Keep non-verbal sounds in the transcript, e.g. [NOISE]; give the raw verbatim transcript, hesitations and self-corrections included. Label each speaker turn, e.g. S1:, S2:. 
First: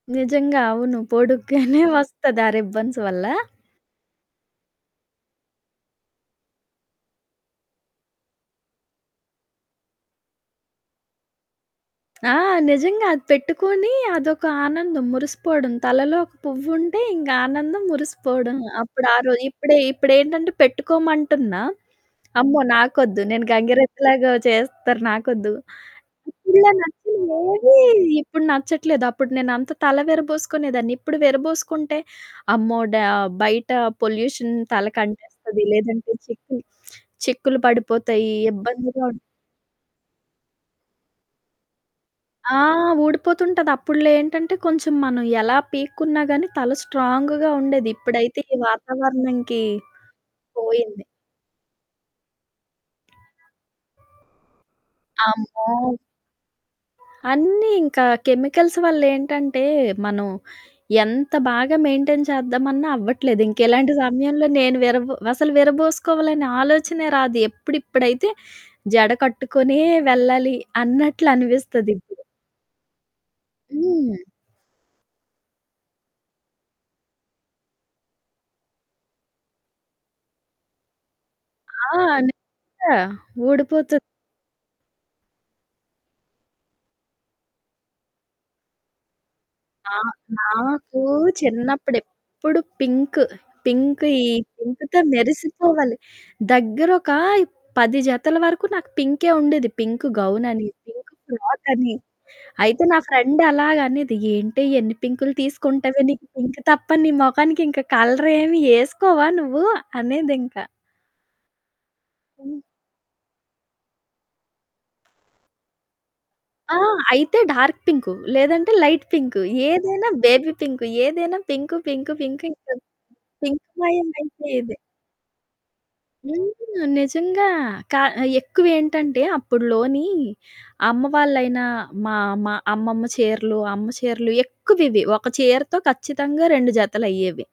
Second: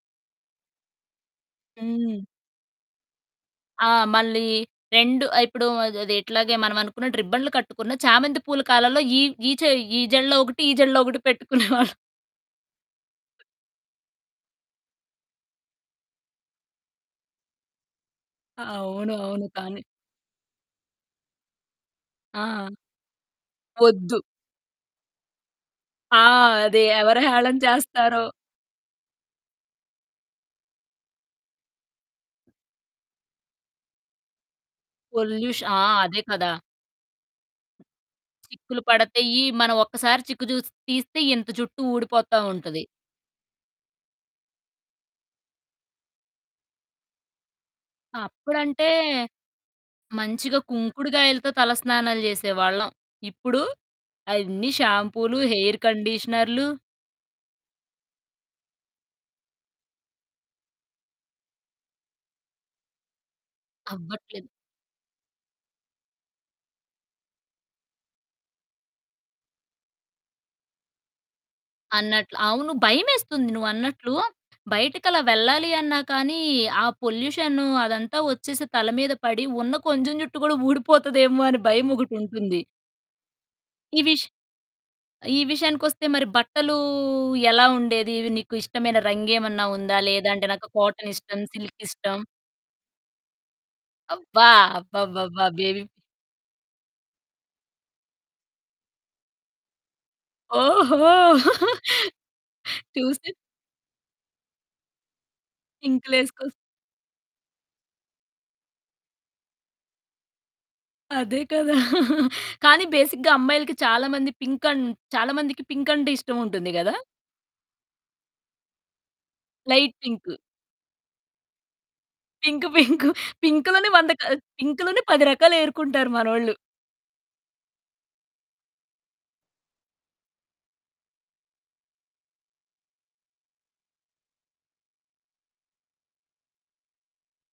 S1: నిజంగా అవును. పొడుగ్గానే [GIGGLES]
S2: హ్మ్.
S1: వస్తది ఆ రిబ్బన్స్ వల్ల.
S2: ఆ! మళ్ళీ రెండు ఇప్పుడు అద్ అది ఇట్లాగే మనం అనుకున్నట్టు రిబ్బన్లు కట్టుకున్న చామెంతి పూల కాలాల్లో ఈ, ఈ చె ఈ జెడలో ఒకటి, ఈ జెళ్లో ఒకటి పెట్టుకునేవాళ్ళం. [GIGGLES]
S1: ఆ! నిజంగా అది పెట్టుకొని అదొక ఆనందం మురిసిపోవడం. తలలో ఒక పువ్వుంటే ఇంకా ఆనందం మురిసిపోవడం. అప్పుడు
S2: అవును.
S1: ఆ రో
S2: అవును.
S1: ఇప్పుడు,
S2: కానీ
S1: ఇప్పుడేంటంటే పెట్టుకోమంటున్నా, "అమ్మో!
S2: ఆ!
S1: నాకొద్దు. నేను
S2: వద్దు.
S1: గంగిరెద్దులాగా చేస్తారు నాకొద్దు."
S2: ఆ!
S1: ఇప్పుడిలా
S2: అది ఎవరు హేళన
S1: నచ్చెనవేవి
S2: చేస్తారో?
S1: ఇప్పుడు నచ్చట్లేదు. అప్పుడు నేనంత తల విరబోసుకునేదాన్ని. ఇప్పుడు విరబోసుకుంటే అమ్మో! డా బయట పొల్యూషన్
S2: పొల్యూష్
S1: తలకంటేస్తది.
S2: ఆ!
S1: లేదంటే
S2: అదే కదా!
S1: చిక్కులు చిక్కులు పడిపోతాయి
S2: చిక్కులు
S1: ఇబ్బందిగా ఉన్
S2: పడతయీ. మనం ఒక్కసారి చిక్కు చూసి తీస్తే ఇంత జుట్టూ ఊడిపోతా
S1: ఆ!
S2: ఉంటది.
S1: ఊడిపోతుంటది. అప్పుడ్లో ఏంటంటే కొంచెం మనం ఎలా పీక్కున్నా గానీ తల స్ట్రాంగ్‌గా ఉండేది. ఇప్పుడైతే ఈ
S2: అప్పుడంటే.
S1: వాతావరణంకి.
S2: మంచిగా
S1: పోయింది.
S2: కుంకుడుగాయలతో తల స్నానాలు జేసేవాళ్ళం. ఇప్పుడు అన్ని షాంపూలు,
S1: అమ్మో!
S2: హెయిర్ కండిషనర్లు.
S1: అన్నీ ఇంకా కెమికల్స్ వల్లేంటంటే, మనం ఎంత బాగా మెయిన్‌టైన్ చేద్దామన్నా అవ్వట్లేదు. ఇంకిలాంటి
S2: అవ్వట్లేదు.
S1: సమయంలో నేను విరబు అసలు విరబోసుకోవాలనే ఆలోచనే రాదు. ఎప్పుడిప్పుడైతే జడ కట్టుకొనే వెళ్ళాలి అన్నట్లు అనిపిస్తదిప్పుడు.
S2: అన్నట్లు. అవును. భయమేస్తుంది నువ్వన్నట్లు,
S1: హ్మ్.
S2: బయటికలా వెళ్ళాలి అన్నా కానీ, ఆ పొల్యూషనూ అదంతా వచ్చేసి తల మీద పడి, ఉన్న కొంచెం జుట్టు కూడా ఊడిపోతదేమో అని
S1: ఆ!
S2: భయమొకటుంటుంది.
S1: నిజంగా ఊడిపోతది.
S2: ఈ విష్ ఈ విషయానికొస్తే మరి బట్టలూ ఎలా ఉండేది? నీకు ఇష్టమైన రంగేమన్నా
S1: ఆ!
S2: ఉందా? లేదాంటే నాకు
S1: నాకు
S2: కాటనిష్టం, సిల్కిష్టం.
S1: చిన్నప్పుడెప్పుడు పింకు. పింకు ఈ
S2: అబ్బా!
S1: పింకుతో
S2: అబ్బబ్బబ్బ! బేబి
S1: మెరిసిపోవాలి. దగ్గరొక పది జతల వరకు నాకు పింకే ఉండేది. పింకు గౌనని,
S2: ఓహో!
S1: పింకు ఫ్రాకని
S2: [CHUCKLES]
S1: అయితే నా
S2: చూసి
S1: ఫ్రెండు అలాగనేది, "ఏంటే ఎన్ని పింకులు తీసుకుంటవే? నీకు
S2: పింకులేసుకోస్
S1: పింకు తప్ప నీ మొఖానికి ఇంక కలరేమి ఏసుకోవా నువ్వు." అనేదింక.
S2: అదే కదా! [CHUCKLES]
S1: హ్మ్.
S2: కానీ బేసిక్‌గా అమ్మాయిలకి చాలామంది పింకన్ చాలామందికి పింకంటే ఇష్టం ఉంటుంది
S1: ఆ!
S2: గదా!
S1: అయితే డార్క్ పింకు, లేదంటే లైట్ పింకు,
S2: లైట్
S1: ఏదైనా
S2: పింకు.
S1: Baby pink. ఏదైనా పింకు, పింకు, పింకు ఇంక
S2: పింకు,
S1: హ్మ్,
S2: పింకు, [GIGGLES]
S1: పింక్
S2: పింకులోనే
S1: మయం
S2: వంద క
S1: అయిపోయేది.
S2: పింకులోనే పది రకాలేరుకుంటారు
S1: హ్మ్.
S2: మనోళ్ళు.
S1: నిజంగా కా ఎక్కువేంటంటే అప్పుడ్లోని అమ్మవాళ్ళైన, మా, మా అమ్మమ్మ చీరలు, అమ్మ చీరలు ఎక్కువివి. ఒక చీరతో ఖచ్చితంగా రెండు జతలయ్యేవి.